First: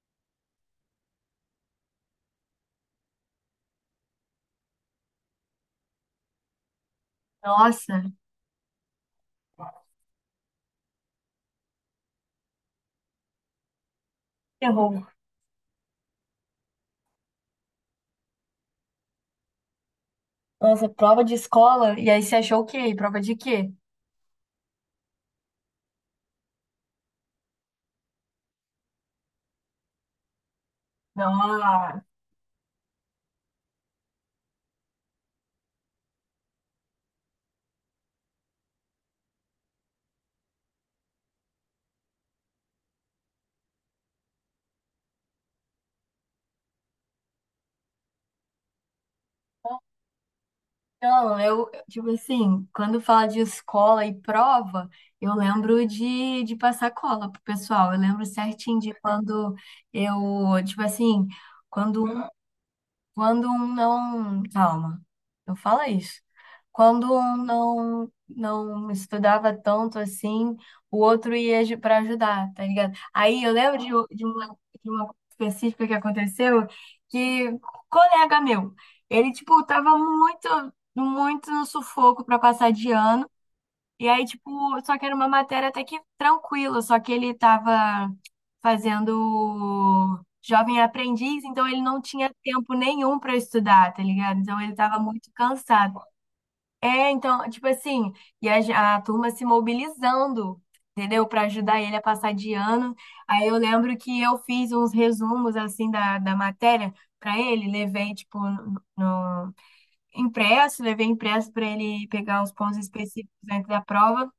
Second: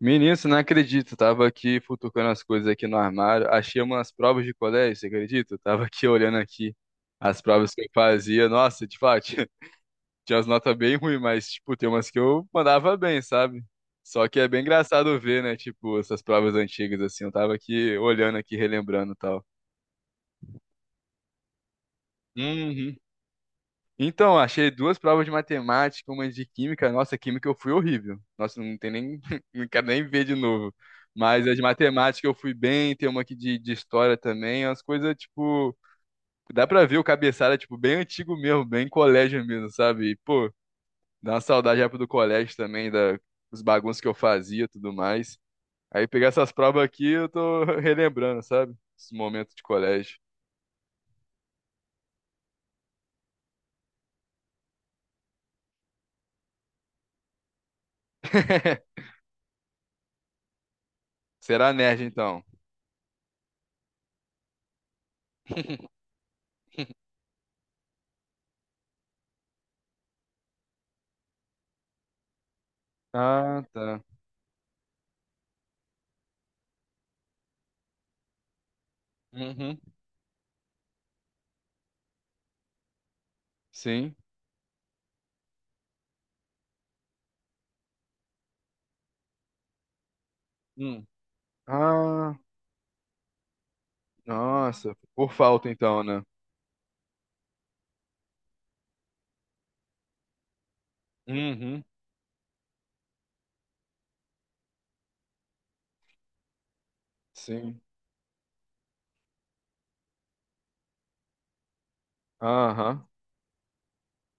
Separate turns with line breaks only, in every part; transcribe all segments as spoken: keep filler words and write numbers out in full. Menino, você não acredita, eu tava aqui futucando as coisas aqui no armário, achei umas provas de colégio, você acredita? Eu tava aqui olhando aqui as provas que eu
Nossa,
fazia, nossa, de fato, tinha tinha umas notas bem ruins, mas, tipo, tem umas que eu mandava bem, sabe? Só que é bem
errou.
engraçado ver, né, tipo, essas provas antigas, assim, eu tava aqui olhando aqui, relembrando e tal.
Nossa, prova de escola? E aí você achou o quê?
Uhum.
Prova de quê?
Então, achei duas provas de matemática, uma de química. Nossa, química eu fui horrível. Nossa, não tem nem. Não quero nem ver de novo.
Não,
Mas as de matemática eu fui bem, tem uma aqui de, de história também. Umas coisas, tipo. Dá pra ver o cabeçalho é, tipo, bem antigo mesmo, bem colégio mesmo, sabe? E, pô, dá uma saudade época do colégio também, da, dos bagunços que eu fazia e tudo mais. Aí pegar essas provas aqui, eu tô relembrando, sabe? Esse momento de colégio.
Não, eu, eu, tipo assim, quando fala de escola e prova, eu lembro de, de passar cola pro pessoal. Eu lembro certinho de quando eu, tipo assim,
Será nerd,
quando
então?
Quando um não. Calma, não fala isso. Quando um não, não estudava tanto assim, o outro ia para ajudar, tá ligado? Aí eu
Ah,
lembro de,
tá.
u- de uma, de uma coisa específica que aconteceu que um colega meu, ele, tipo,
Uhum.
tava muito, muito no sufoco para passar de ano. E
Sim.
aí, tipo, só que era uma matéria até que tranquila, só que ele tava fazendo jovem
Hum.
aprendiz, então ele não tinha
Ah,
tempo nenhum para estudar, tá ligado? Então ele
nossa,
tava muito
por falta
cansado.
então, né?
É, então, tipo assim, e a, ge- a turma se mobilizando, entendeu? Para ajudar
Uhum.
ele a passar de ano. Aí eu lembro que eu fiz uns resumos, assim, da, da matéria para ele,
Sim.
levei, tipo, no, no- impresso, levei impresso para ele pegar os pontos
Aham.
específicos dentro da prova.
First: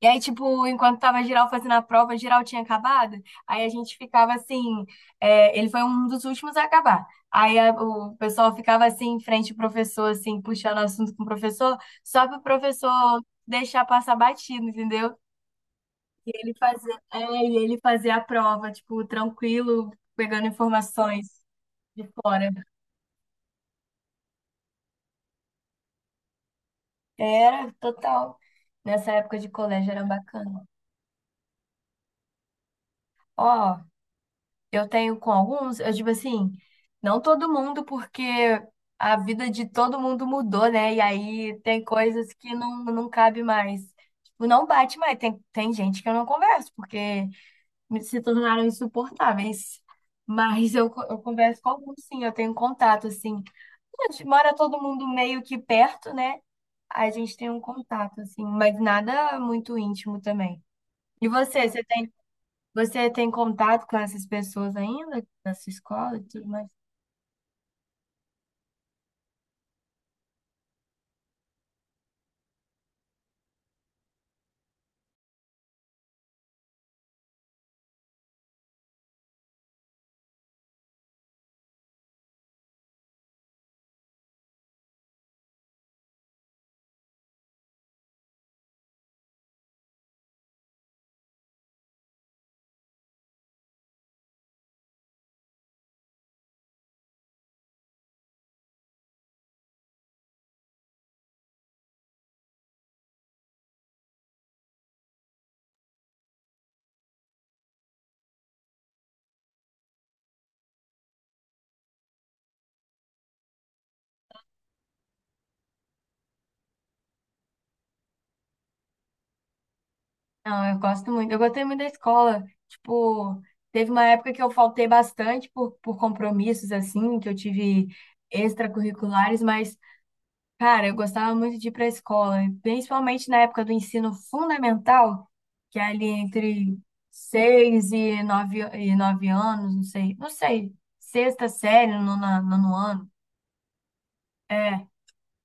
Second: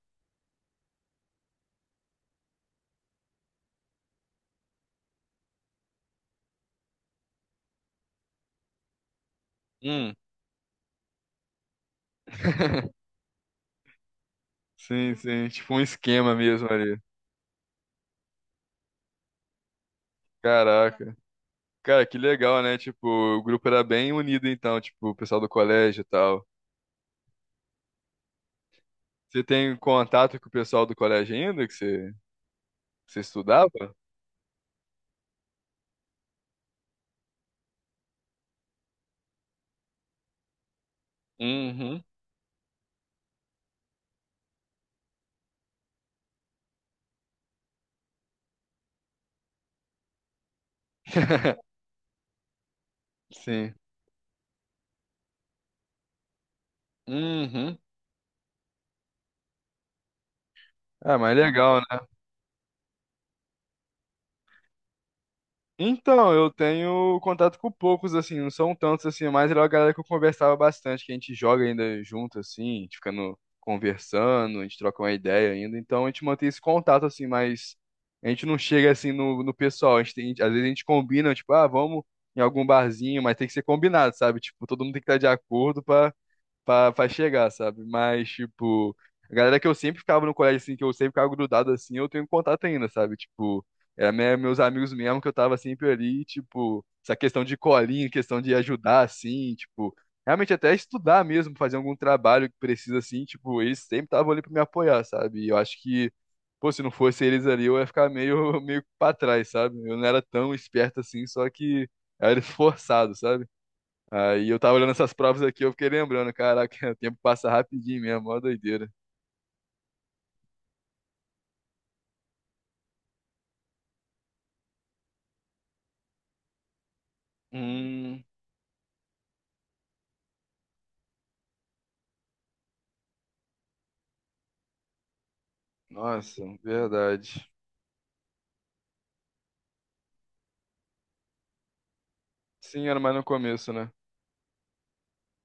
E aí, tipo, enquanto tava geral fazendo a prova, geral tinha acabado. Aí a gente ficava assim, é, ele foi um dos últimos a acabar. Aí a- o pessoal ficava assim em frente ao professor,
Hum.
assim, puxando assunto com o professor, só para o professor deixar passar batido,
Sim,
entendeu?
sim, tipo um esquema
Ele
mesmo
fazer,
ali.
é, e ele fazer a prova, tipo, tranquilo, pegando
Caraca.
informações de
Cara, que
fora.
legal, né? Tipo, o grupo era bem unido então, tipo, o pessoal do colégio e tal.
Era total. Nessa época
Você
de
tem
colégio era
contato com o
bacana.
pessoal do colégio ainda que você, que você estudava?
Ó. Eu tenho com alguns, eu digo assim, não todo mundo, porque a vida de todo mundo mudou, né? E aí tem
Uhum.
coisas que não, não cabe mais. Tipo, não bate mais. Tem, tem gente que eu não converso, porque me- se tornaram insuportáveis. Mas eu, co- eu converso com alguns, sim, eu tenho contato, assim.
Sim.
A gente mora todo mundo meio que perto, né? A gente tem um
Uhum.
contato, assim, mas nada muito íntimo também.
Ah,
E
mas
você,
legal,
você
né?
você tem contato com essas pessoas ainda na sua escola e
Então,
tudo
eu
mais?
tenho contato com poucos, assim, não são tantos, assim, mas era uma galera que eu conversava bastante, que a gente joga ainda junto, assim, a gente fica no conversando, a gente troca uma ideia ainda, então a gente mantém esse contato, assim, mas a gente não chega, assim, no, no pessoal, a gente tem- às vezes a gente combina, tipo, ah, vamos em algum barzinho, mas tem que ser combinado, sabe? Tipo, todo mundo tem que estar de acordo pra, pra chegar, sabe? Mas, tipo, a galera que eu sempre ficava no colégio, assim, que eu sempre ficava grudado, assim, eu tenho contato ainda, sabe? Tipo, era me- meus amigos mesmo que eu tava sempre ali, tipo, essa questão de colinha, questão de ajudar, assim, tipo, realmente até estudar mesmo, fazer algum trabalho que precisa, assim, tipo, eles sempre estavam ali pra me apoiar, sabe? E eu acho que, pô, se não fosse eles ali, eu ia ficar meio, meio pra trás, sabe? Eu não era tão esperto assim, só que eu era esforçado, sabe? Aí eu tava olhando essas provas aqui, eu fiquei lembrando, caraca, o tempo passa rapidinho mesmo, mó doideira.
Não, eu gosto muito. Eu gostei muito da escola. Tipo, teve uma época que eu faltei bastante por, por compromissos, assim, que eu tive
Hum,
extracurriculares, mas, cara, eu gostava muito de ir pra escola, e principalmente na época do ensino fundamental, que é ali
Nossa,
entre
verdade.
seis e nove, e nove anos, não sei, não sei, sexta série, nono, nono
Sim, era
ano.
mais no começo, né?
É,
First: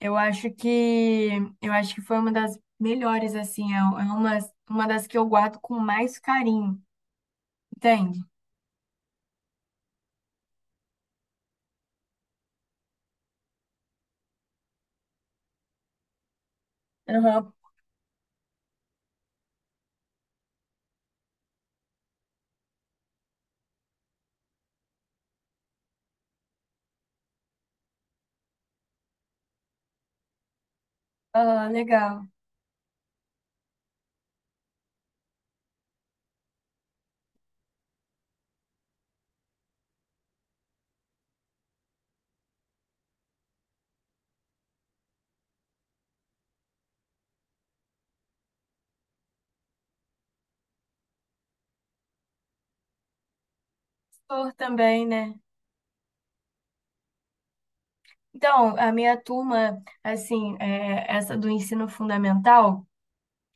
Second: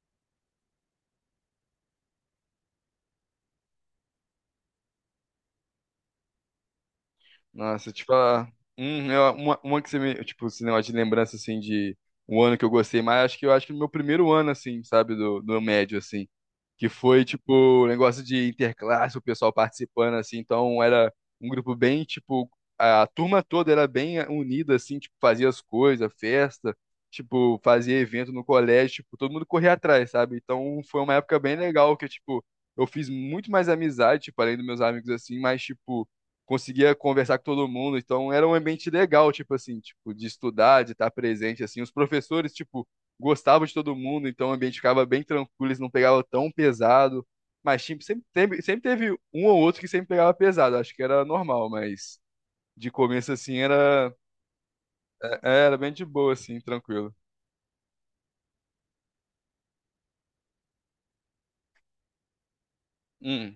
Eu acho que eu acho que foi uma das melhores, assim, é é uma, uma das que eu guardo com mais carinho,
Nossa, te
entende?
falar. Hum, eu- uma, uma que você me. Tipo, esse negócio de lembrança, assim, de um ano que eu gostei mais, acho que eu acho que no meu primeiro ano, assim, sabe, do, do médio, assim. Que foi tipo
Aham.
um negócio de interclasse, o pessoal participando assim, então era um grupo bem tipo a turma toda era bem unida assim, tipo fazia as coisas, festa, tipo fazia evento no colégio, tipo todo mundo corria atrás, sabe? Então foi uma época bem
Ah,
legal que
legal.
tipo eu fiz muito mais amizade, tipo além dos meus amigos assim, mas tipo conseguia conversar com todo mundo, então era um ambiente legal, tipo assim, tipo de estudar, de estar presente assim, os professores tipo gostava de todo mundo, então o ambiente ficava bem tranquilo, eles não pegavam tão pesado. Mas tipo, sempre teve, sempre teve um ou outro que sempre pegava pesado, acho que era normal, mas de começo assim era,
Professor também, né?
é- era bem de boa, assim, tranquilo.
Então, a minha turma, assim, é, essa do ensino fundamental.
Hum.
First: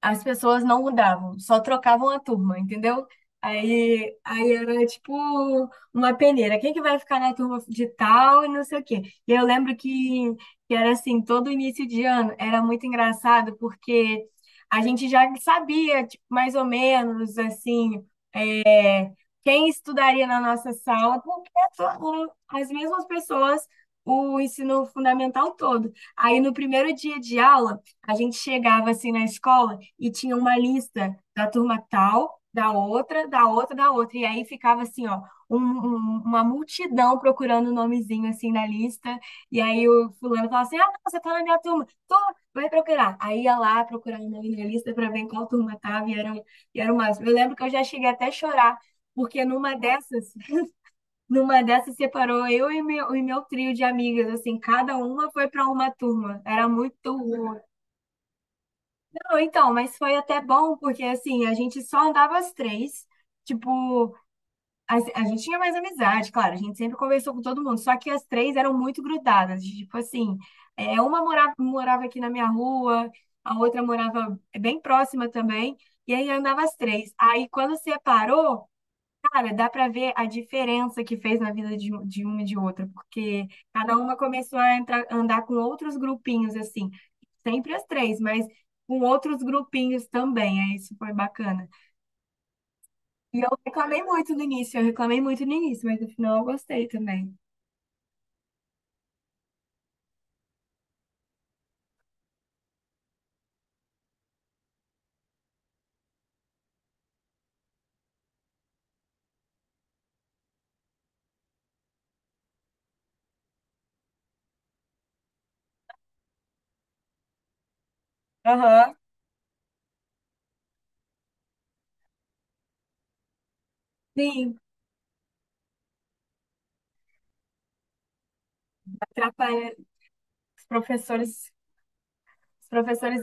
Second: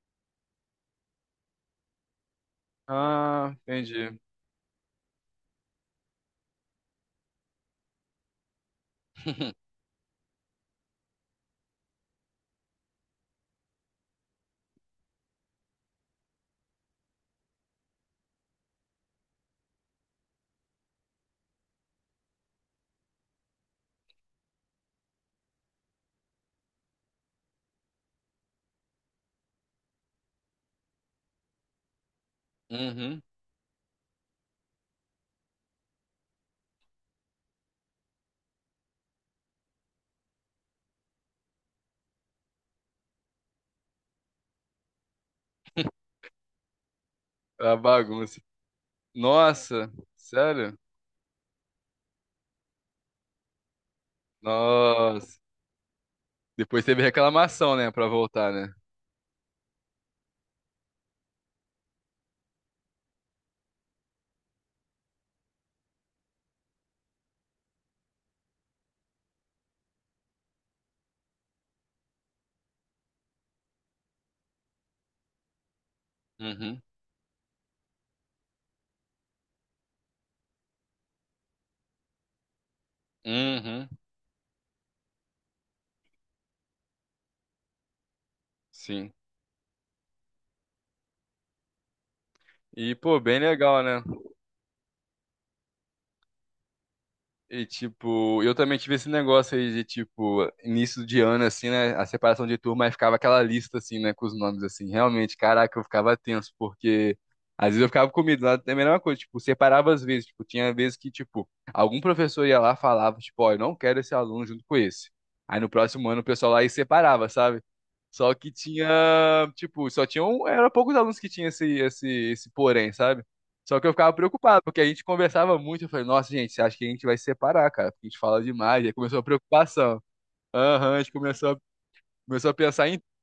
As pessoas não mudavam, só trocavam a turma, entendeu?
Ah,
Aí,
entendi.
aí era tipo uma peneira. Quem que vai ficar na turma de tal e não sei o quê. E eu lembro que, que era assim, todo início de ano era muito engraçado porque a gente já sabia, tipo, mais ou menos assim, quem estudaria na nossa sala, porque foram as mesmas pessoas o ensino fundamental todo. Aí no primeiro dia de aula, a gente chegava assim na escola e tinha uma lista da turma tal, da
Uhum.
outra, da outra, da outra. E aí ficava assim, ó, um- um- uma multidão procurando o nomezinho assim na lista. E aí o fulano falava assim: Ah, não, você tá na minha turma, tô, vai procurar. Aí ia lá procurar o nome na lista para ver em qual turma tava, e eram, e eram mais. Eu lembro que eu
A
já cheguei até a
bagunça.
chorar porque numa
Nossa,
dessas,
sério?
numa dessas separou eu e meu, e meu trio de amigas, assim, cada uma
Nossa.
foi para uma turma. Era
Depois teve
muito ruim.
reclamação, né, pra voltar, né?
Não, então, mas foi até bom, porque assim, a gente só andava as três. Tipo, a, a gente tinha mais amizade, claro, a gente sempre conversou com todo mundo, só que as três eram muito grudadas. Tipo assim, é, uma morava, morava aqui na minha rua, a outra morava bem próxima também, e aí andava as
Uhum.
três. Aí quando separou, cara, dá para ver a diferença que fez na vida de, um- de uma e de outra, porque
Uhum.
cada uma começou a entrar, andar com outros grupinhos, assim, sempre as três, mas com
Sim.
outros grupinhos também, aí isso foi bacana.
E, pô, bem
E eu
legal, né?
reclamei muito no início, eu reclamei muito no início, mas no final eu gostei também.
E, tipo, eu também tive esse negócio aí de, tipo, início de ano, assim, né? A separação de turma, aí ficava aquela lista, assim, né? Com os nomes, assim. Realmente, caraca, eu ficava tenso, porque às vezes eu ficava com medo. Lá é a mesma coisa, tipo, separava às vezes. Tipo, tinha vezes que, tipo, algum professor ia lá e falava, tipo, ó, eu não quero esse aluno junto com esse. Aí no próximo ano o pessoal lá e separava, sabe? Só que tinha,
Aham.
tipo, só tinha um, era poucos alunos que tinha esse, esse, esse porém, sabe? Só que eu ficava
Sim,
preocupado, porque a gente conversava muito. Eu falei, nossa, gente, você acha que a gente vai se separar, cara? Porque a gente fala demais. Aí começou a
atrapalha
preocupação.
os
Aham, a gente começou
professores,
a, começou a
os
pensar em.
professores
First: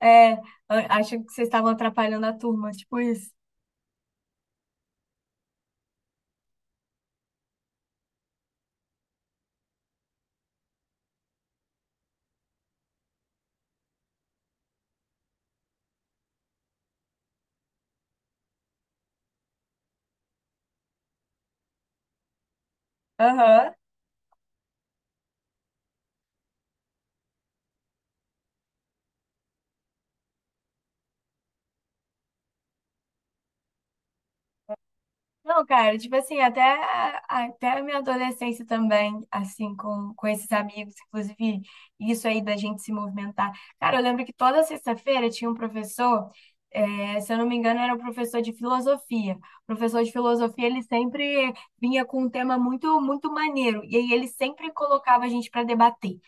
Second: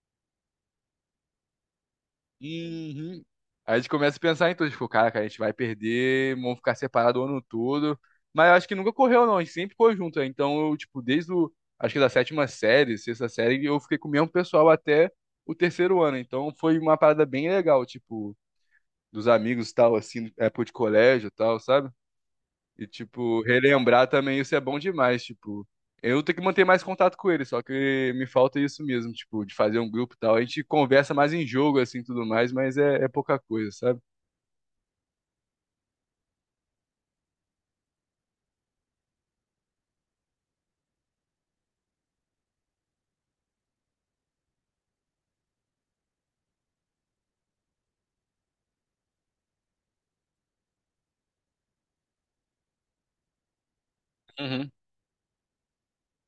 é, a- acham que vocês estavam atrapalhando a turma, tipo
Uhum.
isso.
Aí a gente começa a pensar em tudo. Tipo, cara, cara, a gente vai perder, vamos ficar separado o ano todo. Mas eu acho que nunca correu, não. A gente sempre ficou junto. Né? Então, eu, tipo, desde o. Acho que da sétima série, sexta série, eu fiquei com o mesmo pessoal até o terceiro ano. Então, foi uma parada bem legal, tipo, dos amigos e tal, assim, época de colégio e tal, sabe? E, tipo,
Aham.
relembrar também isso é bom demais, tipo. Eu tenho que manter mais contato com ele, só que me falta isso mesmo, tipo, de fazer um grupo e tal. A gente conversa mais em jogo, assim, tudo mais, mas é, é pouca coisa, sabe?
Não, cara, tipo assim, até, até a minha adolescência também, assim, com, com esses amigos, inclusive isso aí da gente se movimentar. Cara, eu lembro que toda sexta-feira tinha um professor, eh, se eu não me engano, era um professor de filosofia. O professor de filosofia, ele sempre vinha com um tema muito, muito maneiro, e aí ele
Uhum.
sempre colocava a gente para debater.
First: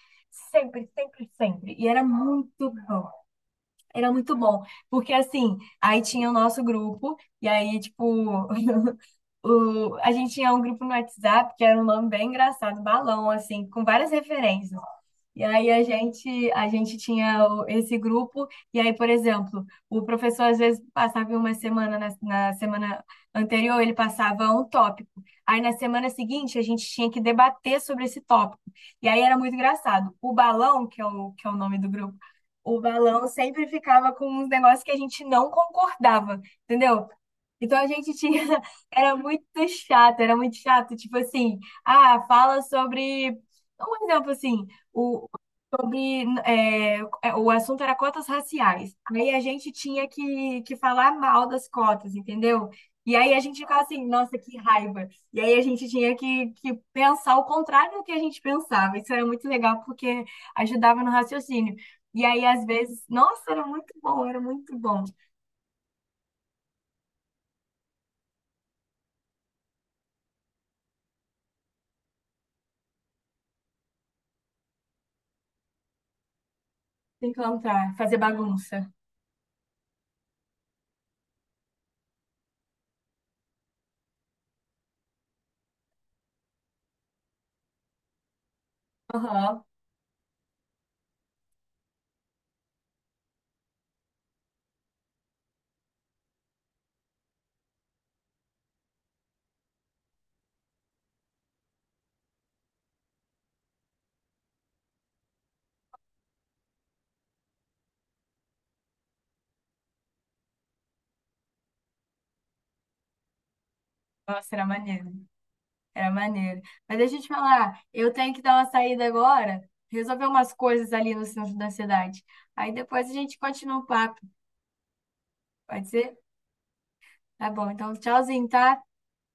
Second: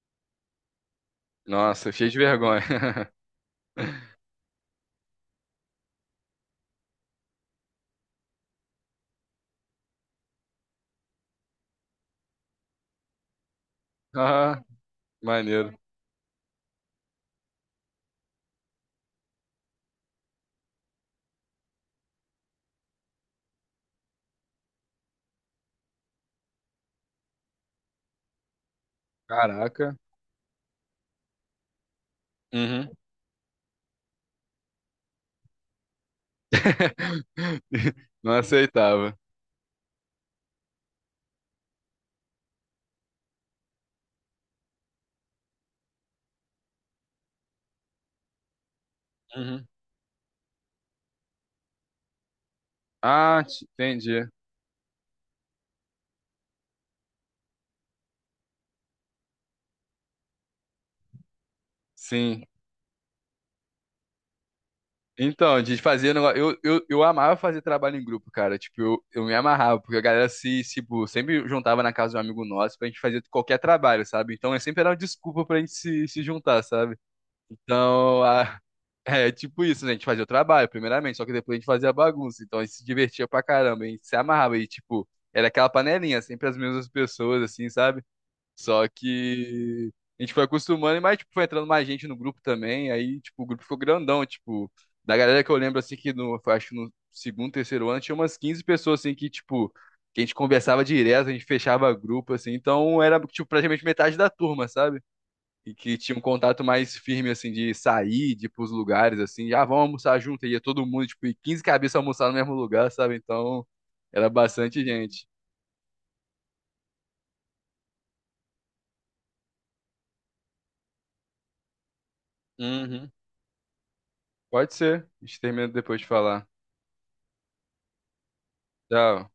Sempre, sempre, sempre. E
Nossa,
era
cheio de vergonha.
muito bom. Era muito bom, porque assim, aí tinha o nosso grupo, e aí, tipo, o, a gente tinha um grupo no WhatsApp que era um nome bem engraçado, Balão, assim, com várias
Ah,
referências. E aí
maneiro.
a gente, a gente tinha o- esse grupo, e aí, por exemplo, o professor às vezes passava em uma semana, na, na semana anterior ele passava um tópico. Aí na semana seguinte a gente tinha que debater sobre esse tópico. E aí era muito
Caraca.
engraçado. O balão, que é o, que é o nome do grupo, o
Uhum.
balão sempre ficava com uns negócios que a gente não concordava, entendeu? Então a gente
Não
tinha, era
aceitava.
muito chato, era muito chato, tipo assim, ah, fala sobre, um exemplo assim, o, sobre é, é, o assunto era cotas raciais. Aí a
Uhum.
gente tinha que, que falar mal das cotas, entendeu? E aí a
Ah,
gente
te-
ficava assim,
entendi.
nossa, que raiva. E aí a gente tinha que, que pensar o contrário do que a gente pensava. Isso era muito legal porque ajudava no raciocínio. E
Sim.
aí, às vezes, nossa, era muito bom, era muito bom se
Então, de fazer negócio. Eu, eu, eu amava fazer trabalho em grupo, cara. Tipo, eu, eu me amarrava, porque a galera se, se, tipo, sempre juntava na casa de um amigo nosso pra gente fazer qualquer trabalho, sabe? Então, é sempre era uma desculpa pra gente se, se juntar, sabe?
encontrar, fazer
Então, a-
bagunça.
é tipo isso, né? A gente fazia o trabalho, primeiramente, só que depois a gente fazia a bagunça. Então, a gente se divertia pra caramba, a gente se amarrava e, tipo, era aquela panelinha, sempre as mesmas pessoas, assim, sabe? Só
Aham.
que a gente foi acostumando, mas tipo, foi entrando mais gente no grupo também, aí tipo, o grupo ficou grandão, tipo, da galera que eu lembro assim que no, foi, acho que no segundo, terceiro ano tinha umas quinze pessoas assim que tipo, que a gente conversava direto, a gente fechava grupo assim, então era tipo praticamente metade da turma, sabe? E que tinha um contato mais firme assim de sair, de ir pros lugares assim, já ah, vamos almoçar junto, e ia todo mundo, tipo, e quinze cabeças almoçar no mesmo lugar, sabe? Então, era
Nossa, era
bastante
maneiro.
gente.
Era maneiro. Mas deixa eu te falar, eu tenho que dar uma saída agora, resolver umas coisas ali no centro da cidade. Aí depois
Uhum.
a gente continua o papo,
Pode ser. A gente termina
pode
depois de
ser?
falar.
Tá bom, então tchauzinho, tá?
Tchau.